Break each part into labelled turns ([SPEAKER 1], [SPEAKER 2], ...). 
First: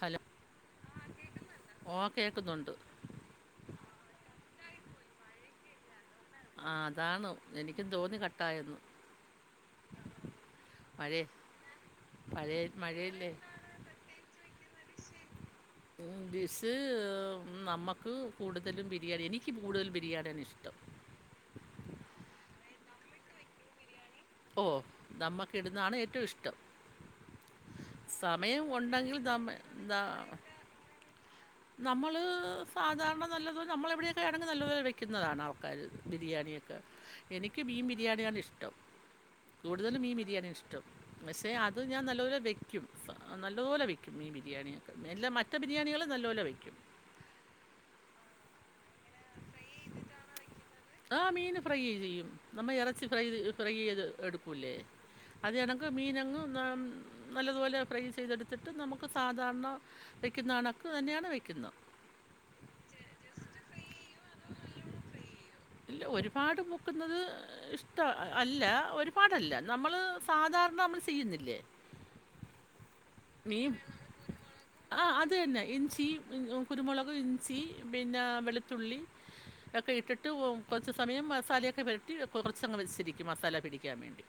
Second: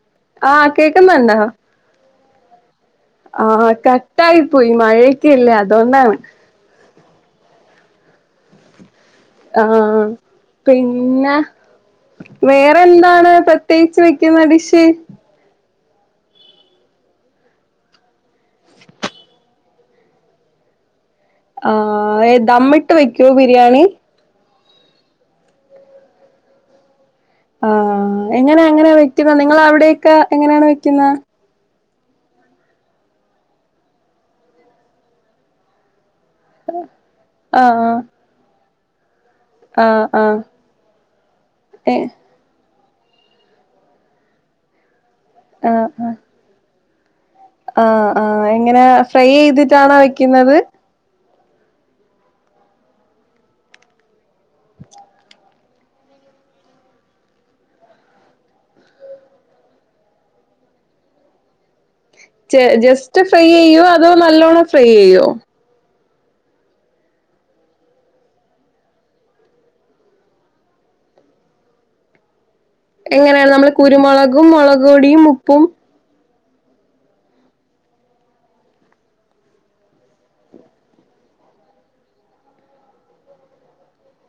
[SPEAKER 1] Hello
[SPEAKER 2] ആഹ കേക്കെ മരാ
[SPEAKER 1] ഓ കേൾക്കുന്നുണ്ട്
[SPEAKER 2] ആഹ് കട്ട ആായി പോയി മഴക്കല്ലേ അതൊന്നാണ്
[SPEAKER 1] ആ അതാണ് എനിക്കും തോന്നി കട്ടായന്ന്
[SPEAKER 2] ആഹ പിന്നെ
[SPEAKER 1] പഴയ
[SPEAKER 2] വേറെ എന്താണ്
[SPEAKER 1] മഴയല്ലേ
[SPEAKER 2] പ്രത്യേകിച്ച് വെക്കുന്ന ഡഷ
[SPEAKER 1] ഇലിസ് നമ്മുക്ക് കൂടുതലും ബിരിയാണി എനിക്ക് കൂടുതൽ ബിരിയാണിയാണ്
[SPEAKER 2] ആഹ ഏതമ്മിട്ട് വെക്കോ ബിരിയാണി
[SPEAKER 1] ഓ നമ്മക്ക് ഇടുന്നാണ് ഏറ്റവും ഇഷ്ടം
[SPEAKER 2] ആ എങ്ങനെയ
[SPEAKER 1] സമയം
[SPEAKER 2] അങ്ങനെയ
[SPEAKER 1] ഉണ്ടെങ്കിൽ
[SPEAKER 2] വെക്കുന്ന നിങ്ങ അവിടെൊക്കെ എങ്ങനെയാണ് വെക്കുന്ന
[SPEAKER 1] നമ്മൾ സാധാരണ നല്ലത് നമ്മൾെവിടെയൊക്കെ ആണെങ്കിൽ നല്ലതുോല വെക്കുന്നതാണ് ആൾക്കാർ ബിരിയാണിയൊക്കെ എനിക്ക് ബീം
[SPEAKER 2] ആഹ്
[SPEAKER 1] ബിരിയാണിയാണ് ഇഷ്ടം
[SPEAKER 2] ആഹ്
[SPEAKER 1] കൂടുതലും ഈ
[SPEAKER 2] ആഹ്
[SPEAKER 1] ബിരിയാണി ഇഷ്ടം പക്ഷേ അത് ഞാൻ
[SPEAKER 2] ഏഹ്
[SPEAKER 1] നല്ലൊരു വ്യ വിൽക്കും നല്ലപോലെ വിൽക്കും ഈ ബിരിയാണി മെനല മറ്റ ബിരിയാണികളും നല്ല പോോലെ വെക്കും
[SPEAKER 2] ആഹ ആഹ എങ്ങനെ ഫ്രൈ ചെയ്തിട്ടാണോ വെക്കുന്നത്
[SPEAKER 1] ആ മീൻ ഫ്രൈ ചെയ്യും നമ്മൾ ഇറച്ചി ഫ്രൈ ഫ്രൈ ചെയ്ത് എടുക്കല്ലേ അതി കണക്ക് മീനങ്ങ് നല്ലതുപോലെ ഫ്രൈ ചെയ്തെടുത്തിട്ട് നമുക്ക് സാധാരണ വയ്ക്കുന്ന കണക്ക് തന്നെയാണ് വയ്ക്കുന്നത്
[SPEAKER 2] ജസ്റ്റ് ഫ്രൈ ചെയ്യോ അതോ നല്ലോണ്ണം ഫ്രൈ ചെയ്യോ
[SPEAKER 1] ഇല്ല ഒരുപാട് മുക്കുന്നത് ഇഷ്ട അല്ല ഒരുപാടല്ല നമ്മള് സാധാരണ നമ്മള് ചെയ്യുന്നില്ലേ
[SPEAKER 2] എങ്ങനെയാണ് നമ്മള്
[SPEAKER 1] മീൻ
[SPEAKER 2] കുരുമുളകും
[SPEAKER 1] ആ
[SPEAKER 2] മുളകൊടിയും
[SPEAKER 1] അത്
[SPEAKER 2] ഉപ്പും
[SPEAKER 1] തന്നെ. ഇഞ്ചി, കുരുമുളക് ഇഞ്ചി പിന്നെ വെളുത്തുള്ളി ഒക്കെ ഇട്ടിട്ട് ഇ് കുറച്ച് സമയം മസാലയൊക്കെ വരട്ടി കുറച്ചങ്ങ് വെച്ചിരിക്കും മസാല പിടിക്കാൻ വേണ്ടി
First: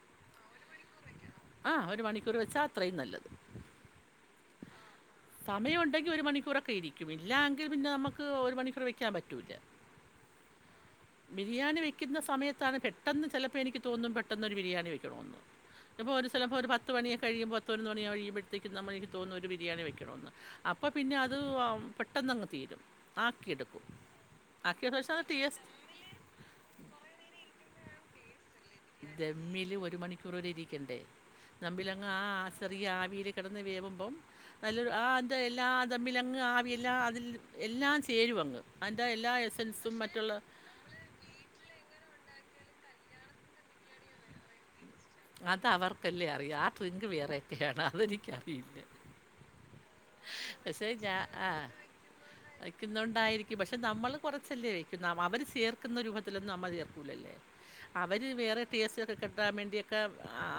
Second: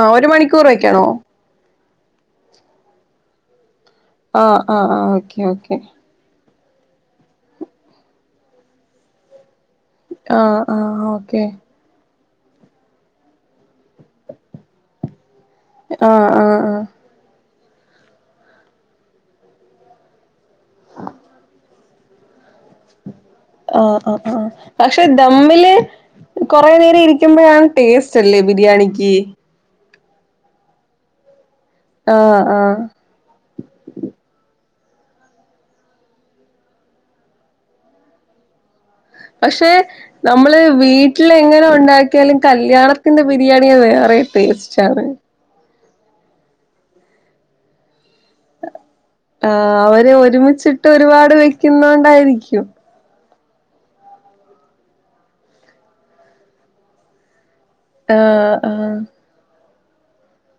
[SPEAKER 2] ആ ഒരു മണിക്കൂർ വെക്കാണോ
[SPEAKER 1] ആ ഒരു മണിക്കൂർ വെച്ചാ അത്രയും നല്ലത്
[SPEAKER 2] ആഹ ആഹ് ആഹ് ഓക്കെ ഓക്കെ
[SPEAKER 1] ക്കെ ഇരിക്കും ഇല്ല എങ്കിൽ പിന്നെ നമുക്ക് ഒരു മണിക്കൂർ വെക്കാൻ പറ്റൂില്ല
[SPEAKER 2] ആഹ ആഹ് ഓക്കെ
[SPEAKER 1] വക്കുന്ന സമയത്താണ് പെട്ടെന്ന് ചിലപ്പോൾ എനിക്ക് തോന്നും പെട്ടെന്ന്ൊരു ബിരിയാണി വെക്കണമോന്ന് ഇപ്പൊ
[SPEAKER 2] ആ
[SPEAKER 1] ഒരു
[SPEAKER 2] ആ
[SPEAKER 1] ചലപ്പോ ഒരു
[SPEAKER 2] ആ
[SPEAKER 1] പത്ത് മണിയ കഴിയുമ്പോ തോന്നന്ന് തുടങ്ങിയഴിയുമോഴത്തേക്ക് നമ്മ എനിക്ക് തന്നുന്നു ഒരു ബിരിയാണി വെക്കണ എന്ന് അപ്പൊ പിന്നെ അത് പെട്ടെന്ന് അങ്ങ് തീരും ആക്കിയെടുക്കും.
[SPEAKER 2] ആഹ ആ് ആഹ
[SPEAKER 1] ആക്കിയ
[SPEAKER 2] പക്ഷെ
[SPEAKER 1] ശേഷം
[SPEAKER 2] ഇന്താ
[SPEAKER 1] ടി എസ്
[SPEAKER 2] മ്മില് കൊറ നേരം ഇരിക്കുമ്പോഴാണ് ടേസ്റ്റ്ല്ലേ
[SPEAKER 1] ഡമ്മിൽ ഒരു മണിക്കൂർ വരെ ഇരിക്കും ിക്കണ്ടേ നമ്മമ്പിലങ് ആ ചെറിയ ആവിൽ കിടന്ന് വേവുമ്പം നല്ലൊരു ആന്ത എല്ലാ തമ്മില അങ്ങ് ആവി എല്ലാം അതിൽ എല്ലാം ചേരുും അങ്ങ് അതിൻ്റെ എല്ലാ
[SPEAKER 2] പക്ഷെ
[SPEAKER 1] എസൻസും മറ്റുള്ള
[SPEAKER 2] നമ്മള് വീട്ടില എങ്ങനെ ഉണ്ടാക്കി എാലും കല്യാണത്തിന്റെ ബിരിയാണിയ വേറെ ടേസ്റ്റ് ആണ്
[SPEAKER 1] അത അവർക്ക കല് അററി ആ ഡ്രിങ്ക് വേറെയൊക്കെയാണ് അതെനിക്ക്
[SPEAKER 2] ആ അവര് ഒരുമിച്ചിട്ട്
[SPEAKER 1] പക്ഷേ ഞാൻ
[SPEAKER 2] ഒരുപാട്
[SPEAKER 1] ആ
[SPEAKER 2] വെക്കുന്നോണ്ടായിരിക്കും
[SPEAKER 1] വെക്കുന്നുണ്ടായിരിക്കും. പക്ഷെ നമ്മൾ കുറച്ചല്ലേ വക്കും അവർ ചേർക്കുന്ന രൂപത്തിലൊന്നും നമ്മൾ ചേർക്കൂില്ലല്ലേ
[SPEAKER 2] ആ
[SPEAKER 1] അവര് വറെ
[SPEAKER 2] ആ
[SPEAKER 1] ടസ്ക്കെ കെട്ടാ വേണ്ടിയ ഒക്കെ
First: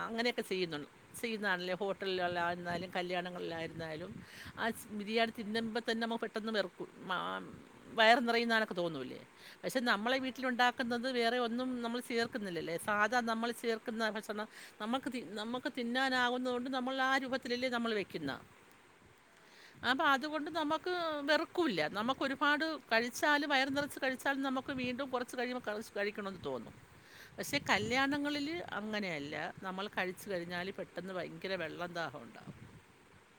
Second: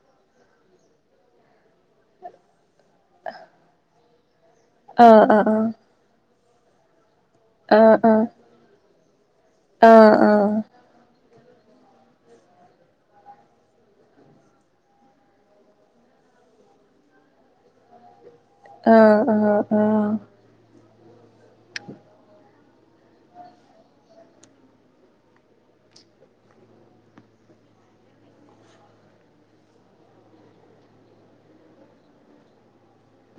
[SPEAKER 1] അങ്ങനെയൊക്കെ ചെയ്യുന്നു ചെയ്യുന്നതാണല്ലേ ഹോട്ടലിലള്ള ആരുന്നാലും കല്യാണങ്ങളിലായിരുന്നാലും ആ ബിരിയാണി
[SPEAKER 2] ആ ആ
[SPEAKER 1] തിന്നുമ്പോ തന്നെ നമ്മ പെെന്ന് വറക്കൂ മാ
[SPEAKER 2] ആ ആ
[SPEAKER 1] വയറെ നിറയുന്നനൊക്കെ തോന്നില്ലേ പക്ഷെ
[SPEAKER 2] ആ
[SPEAKER 1] നമ്മളെ
[SPEAKER 2] ആ
[SPEAKER 1] വീട്ടില ഉണ്ടാക്കുന്നത് വേറെ ഒന്നും നമ്മൾ ചേർക്കുന്നില്ലല്ലേ സാധാ നമ്മൾ ചേർ ുന്ന ഭക്ഷണം നമുക്ക് തി നമുക്ക് തിന്നാനാകുന്നത് കൊണ്ട് നമ്മൾ ആ രൂപത്തിലല്ലേ നമ്മൾ വയ്ക്കുന്ന
[SPEAKER 2] ആഹ ആഹ ആഹ
[SPEAKER 1] നമുക്ക് വെറുക്കില്ല നമുക്കൊരുപാട് കഴിച്ചാും വയർ നിറച്ച് കഴിച്ചാലും നമുക്ക് വീണ്ടും കുറച്ച് കഴിയുമ്പോൾ ക കഴിക്കണമെന്ന് തോന്നും പക്ഷേ കല്യാണങ്ങളിൽ അങ്ങനെയല്ല നമ്മൾ കഴിച്ചു കഴിഞ്ഞാല് പെട്ടെന്ന് ഭയങ്കര വെള്ളം ദാഹമുണ്ടാാവും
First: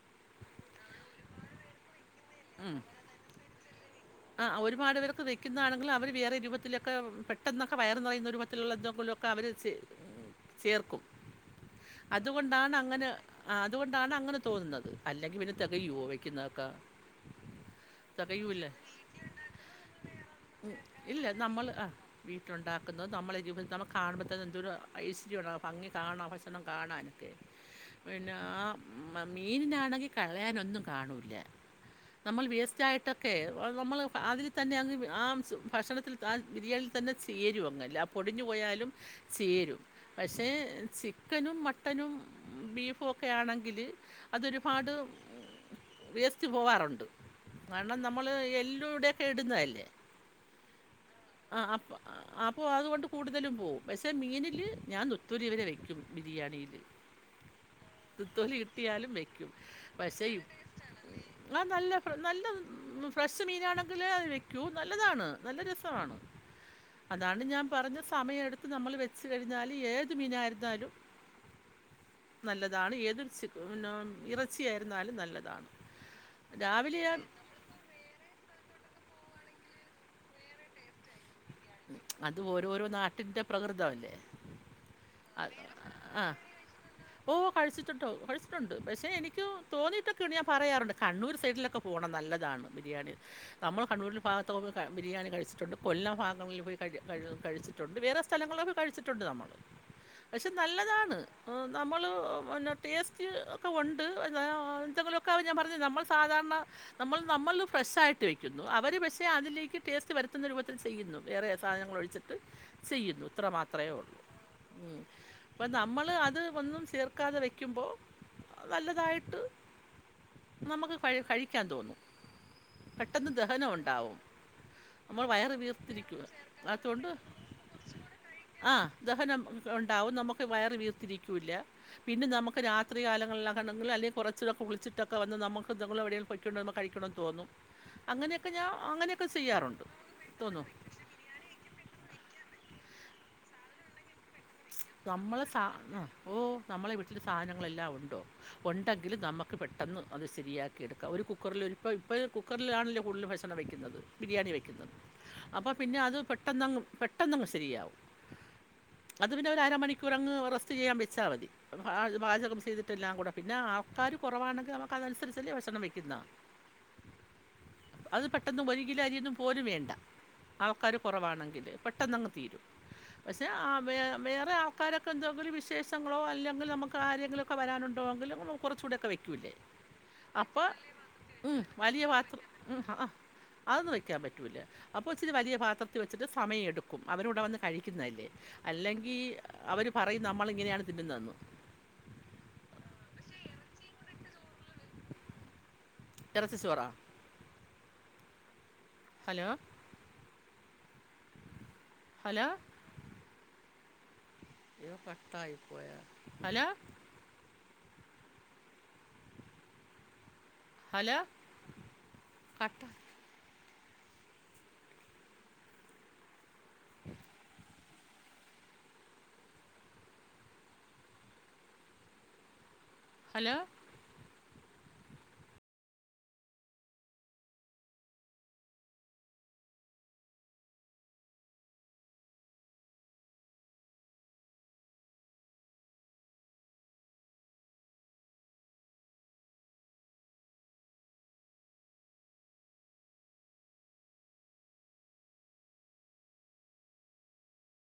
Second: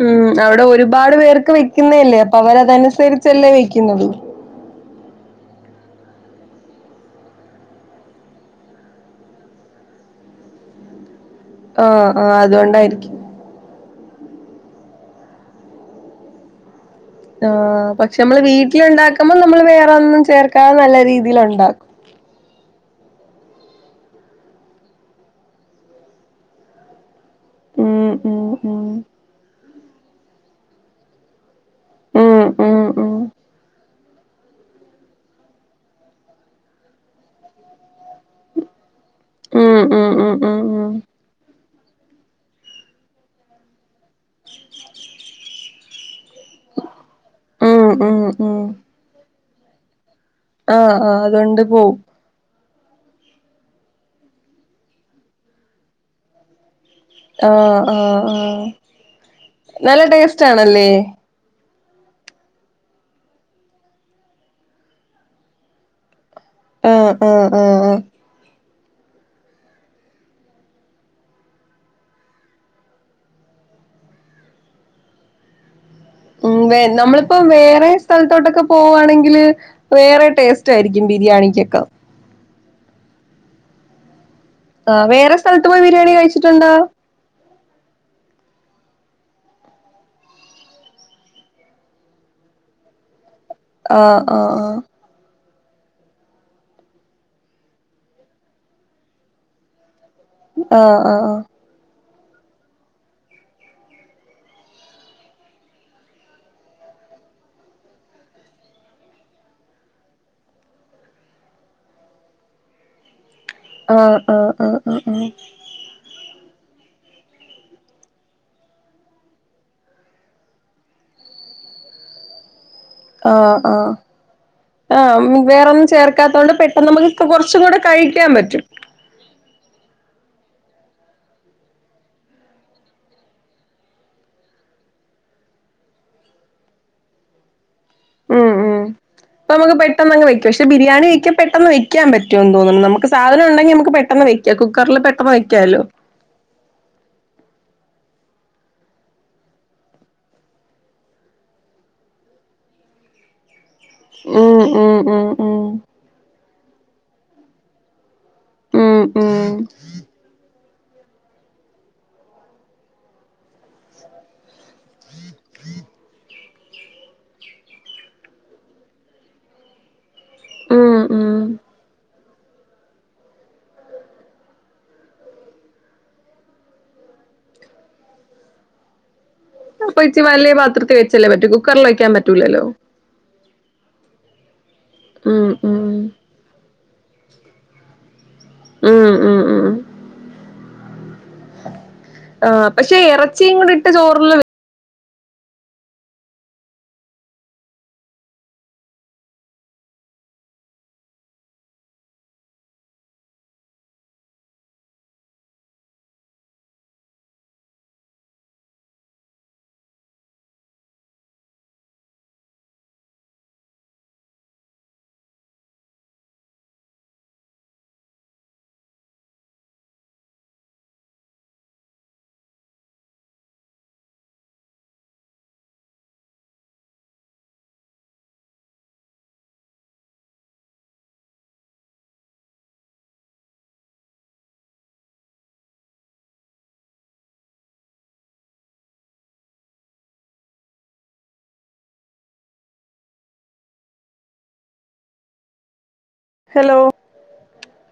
[SPEAKER 2] ഉം അവിടെ ഒരുപാട് പേർക്ക് വെക്കുന്നയല്ലേ അപ്പൊ
[SPEAKER 1] ഉം.
[SPEAKER 2] അവരതനുസരിച്ചല്ലേ വെക്കുന്നത്
[SPEAKER 1] ആ ഒരുപാട് പേർക്ക് വെക്കുന്നതാണെങ്കിലും അവര് വേറെ രൂപത്തിലൊക്കെ പെട്ടെന്നൊക്കെ വയർ നിറയുന്ന രൂപത്തിലുള്ള എന്തെങ്കിലുവൊ ക്കെ അവര് ചേർക്കും
[SPEAKER 2] ആഹ് ആഹ്
[SPEAKER 1] അതുകൊണ്ടാണ് അങ്ങനെ
[SPEAKER 2] അതുകൊണ്ടായിരിക്കും
[SPEAKER 1] അതുകൊണ്ട് ണ്ടാണ് അങ്ങനെ തോന്നുന്നത് അല്ലെങ്കിൽ പിന്നെ തികയൊ വെക്കുന്നതൊക്ക
[SPEAKER 2] ആ പക്ഷെ മ്മള് വീട്ടിലിണ്ടാക്ക നമ്മ നമ്മള് വേറൊന്നും
[SPEAKER 1] ഉം,
[SPEAKER 2] ചേർക്കാതെ നല്ല
[SPEAKER 1] ഇല്ല
[SPEAKER 2] രീതിൽ
[SPEAKER 1] നമ്മൾ
[SPEAKER 2] ഒണ്ടാക്കും
[SPEAKER 1] [unintelligible]
[SPEAKER 2] ഉം
[SPEAKER 1] പിന്നെ
[SPEAKER 2] ഉം
[SPEAKER 1] ആ
[SPEAKER 2] ഉം
[SPEAKER 1] മീനിനത്തു - [unintelligible] കളയാൻ ഒന്നും കാണില്ല
[SPEAKER 2] ഉം
[SPEAKER 1] നമ്മൾ വെയ്സ്റ്റ്
[SPEAKER 2] ഉം ഉം
[SPEAKER 1] ആയിട്ടൊക്കെ വ അതിൽ തന്നെ, ആ കഷണത്തിൽ തന്നെ ചേരും, അത് പൊടിഞ്ഞു പോയാലും - ചേരു
[SPEAKER 2] ഉം ഉം ഉം
[SPEAKER 1] പക്ഷേ
[SPEAKER 2] ഉം
[SPEAKER 1] ചിക്കനും മട്ട് ബീഫ് ഒക്കെ ആണെങ്കിൽ അത് ഒരുപാട് വേസ്റ്റ് - പോകാറുണ്ട് കാരണം
[SPEAKER 2] ഉം ഉം ഉം
[SPEAKER 1] നമ്മള് എ ഈലൂടെക്കെ ഇടുന്നായിരിക് ഇല്ലേ
[SPEAKER 2] ആ ആ അതൊണ്ട് പോവും
[SPEAKER 1] അപ്പോ അതുകൊണ്ട് കൂടുതലും പോവും പക്ഷേ മീനില് ഞാൻ നത്തൂരി വരെ വയ്ക്കും ബിരിയാണിയില്
[SPEAKER 2] ആഹ ആഹ
[SPEAKER 1] നുത്തോലി
[SPEAKER 2] ആഹ
[SPEAKER 1] കിട്ടിയാലും വെക്കും.
[SPEAKER 2] നല്ല
[SPEAKER 1] പക്ഷേ ഇ
[SPEAKER 2] ടേസ്റ്റ് ആണല്ലേ
[SPEAKER 1] ആ നല്ല ഫ്ര നല്ല ഫ്രഷ് ഷ് മീനാണെങ്കിലെ അത് വെക്കൂ നല്ലതാണ് നല്ല രസവാണ്
[SPEAKER 2] ആഹ്
[SPEAKER 1] അതാണ്
[SPEAKER 2] ആഹ്
[SPEAKER 1] ഞാൻ
[SPEAKER 2] ആഹ് ആഹ്
[SPEAKER 1] പറഞ്ഞ സമയം എടുത് നമ്മള് വെച്ച് കഴിഞ്ഞാല് ഏത് മീനായിരുന്നാലും നല്ലതാണ് ഏത് ചി നോൺ ഇറച്ചിയായിരുന്നാലും നല്ലതാണ്
[SPEAKER 2] ഉം വേ
[SPEAKER 1] രാവിലെ ഞാൻ-
[SPEAKER 2] നമ്മളിപ്പോ വേറെ സ്ഥലത് പുറത്തോട്ടക്കെ പോവാണെങ്കിൽ വേറെ ടേസ്റ്റ് ആയിരിക്കും ബിരിയാണി ക്കെക്ക
[SPEAKER 1] അത് ഓരോരോ നാട്ടിൻ്റെ പ്രകൃതവല്ലേ
[SPEAKER 2] ആ വേറെ സ്ഥലത്ത് പോയി ബിരിയാണി കഴിച്ചിട്ടുണ്ടോ
[SPEAKER 1] ഓ! കഴിച്ചിട്ടുണ്ടോ കഴിച്ചിട്ടുണ്ട് പക്ഷേ എനിക്ക് തോന്നിയിട്ടൊക്കെയാണ് ഞാൻ പറയാറുണ്ട് കണ്ണൂർ സൈഡിലൊക്കെ പോകണം നല്ലതാണ് ബിരിയാണി നമ്മൾ കണ്ണൂരിൽ
[SPEAKER 2] ആഹ്
[SPEAKER 1] ഭാഗത്തോമ്പം
[SPEAKER 2] ആഹ്
[SPEAKER 1] ക ബിരിയാണി കഴിച്ചു [unintelligible] കൊല്ലം ഭാ നൊയിൽ പോയി കഴ് കഴിച്ചിട്ടുണ്ട് വേറെ സ്ഥലങ്ങളിൽ കഴിച്ചിട്ടുണ്ട് നമ്മൾ പക്ഷെ
[SPEAKER 2] ആഹ്
[SPEAKER 1] നല്ലതാണ്എ
[SPEAKER 2] ആഹ്
[SPEAKER 1] നമ്മള് പിന്നെ ടേസ്റ്റ് ഒക്കെ ഒണ്ട് എന്തെങ്കിലുവൊക്കെ ഞാൻ പറഞ്ഞില്ലേ നമ്മൾ സാധാരണനമ്മൾ ഫ്രഷായിട്ട് വയ്ക്കുന്നു അവർ പക്ഷേ അതിലേക്ക് ടേസ്റ്റ് വരുത്തുന്ന രൂപത്തിൽ സെയ്യുന്നു വേറെ സാധനങ്ങള് ഒഴിച്ചിട്ട് ചെയ്യുന്നു ഇത്ര മാത്രമേ ഒള്ളൂ
[SPEAKER 2] ആഹ് ആഹ് ആഹ് ആഹ്
[SPEAKER 1] മ് നമ്മൾ അത് ഒന്നും സേർ വക്കാതെ വെക്കുമ്പോൾ നല്ലതായിട്ട് നമുക്ക് കഴി കഴിക്കാൻ തോന്നും പെട്ടെന്ന്
[SPEAKER 2] ആ
[SPEAKER 1] ദഹനം
[SPEAKER 2] ആ
[SPEAKER 1] ഉണ്ടാവും. നമ്മൾ
[SPEAKER 2] ആഹ്
[SPEAKER 1] വയറ്
[SPEAKER 2] വേറെന്നും ചേർക്ക
[SPEAKER 1] വീർത്തിരിക്കും.
[SPEAKER 2] ക്കാത്ത കൊണ്ട് പെട്ടെന്ന്
[SPEAKER 1] അതുകൊണ്ട്
[SPEAKER 2] നമുക്ക് കുറച്ചും കൂടെ കഴിക്കാൻ പറ്റും
[SPEAKER 1] ആ ദഹനം ഉണ്ടാവും. നമുക്ക് വയർ വീർത്തിരിക്കൂല പിന്നെ നമക്ക് രാത്രി കാലങ്ങളിലാണെങ്കിൽ അല്ലേ കുറെച്ച് കുളിച്ചിട്ടൊക്കെ വന്ന് നമ്മുക്ക് എവിടെയെങ്കിലും പൊയ്ക്കൊണ്ടിരിക്കുമ്പോൾ കഴിക്കണമെന്ന് തോന്നും അങ്ങനൊക്കെ ഞാൻ
[SPEAKER 2] അപ്പ നമുക്ക്
[SPEAKER 1] ചെയ്യാറുണ്ട്.
[SPEAKER 2] പെട്ടെന്ന് അങ് വെക്ക പക്ഷേ
[SPEAKER 1] തോന്നും.
[SPEAKER 2] ബരിയാണി വെ പെട്ടെന്ന് വെക്കാ പറ്റുമോ തോന്നുന്നു നമുക്ക് സാധനം ഉണ്ടെങ്കിൽ നമക്ക് പെട്ടെന്ന് വെയ്
[SPEAKER 1] നമ്മളെ സാ ഉം ഓ നമ്മളെ വീട്ടില് സാധനങ്ങെല്ലാം ഉണ്ട് ഉണ്ടെങ്കിൽ നമുക്ക് പെട്ടെന്ന് അത് ശരിയാക്കി എടുക്കാം ഒരു കുക്കറിൽ ഇപ്പൾ ഇപ്പൾ കുക്കറിലാണെങ്കിൽ കൂടുതൽും ഭക്ഷണം വെക്കും ബിരിയാണി
[SPEAKER 2] ഉം
[SPEAKER 1] വയ്ക്കുന്നത്
[SPEAKER 2] ഉം ഉം ഉം
[SPEAKER 1] അപ്പൊ പിന്നെ അത് പെട്ടെന്ന് പെട്ടെന്നങ്ങ് പെട്ടെന്ന് ശരിയാവും
[SPEAKER 2] ഉം
[SPEAKER 1] അത് പിന്നെ
[SPEAKER 2] ഉം
[SPEAKER 1] ഒരുരമണിക്കൂറങ്ങ് റസ് റ്റ് ചെയ്യാൻ വെച്ചാൽ മതി ആ പാചകം ചെയ്തിട്ടെല്ലാം കൂടെ പിന്നെ ആൾക്കാർ കുറവാണെ നമുക്ക് അതനുസരിച്ചല്ലേ ഭക്ഷണം വെക്കുന്നെ അത് പെട്ടന്നും ഒര്കിലോ അരിയൊന്നും പോലും വേണ്ട ആൾക്കാര്
[SPEAKER 2] ഉം ഉം
[SPEAKER 1] കുറവാണെങ്കില് പെട്ടെന്നങ്ങ് തീരും പക്ഷേ ആ വേ വേറെ ആൾക്കാരൊക്കെന്തെങ്കിലും വിശേഷങ്ങളോ അല്ലെങ്കിൽ നമുക്ക് ആരെങ്കിലൊക്കെ വരാനുണ്ടോെങ്കിലോ കുറച്ചുകൂടെക്കെവയ്
[SPEAKER 2] അപ്പൊ ഇച്ചി വല്ല്യ പാത്രത്തിൽ വെച്ചല്ലേ പറ്റു കുക്കർല്
[SPEAKER 1] വലിയ
[SPEAKER 2] വയ്ക്കാൻ പറ്റൂലല്ലോ
[SPEAKER 1] ക്കാൻ പറ്റൂല അപ്പൊ ഇച്ചിരി
[SPEAKER 2] ഉം
[SPEAKER 1] വലിയ
[SPEAKER 2] ഉം
[SPEAKER 1] പാത്രത്തിൽ വെച്ചിട്ട് സമയമെടുക്കും അവരൂടെ വന്ന് കഴിക്കുന്നതല്ലേ
[SPEAKER 2] ഉം
[SPEAKER 1] അല്ലെങ്കിൽ
[SPEAKER 2] ഉം ഉം
[SPEAKER 1] അവര് പറയുന്ന നമ്മള് ഇങ്ങനെയാണ് തിന്നുന്നത് എന്ന്
[SPEAKER 2] ആ പക്ഷേ ഇറച്ചിയും കൂടി ഇട്ട് ചോറില്ല് വെ
[SPEAKER 1] എറച്ചി ചോറാ ഹലോ ഹലോ അയ്യോ കട്ടായിപ്പോയോ ഹലോ ഹലോ കട്ടാ ഹലോ
[SPEAKER 2] ഹലോ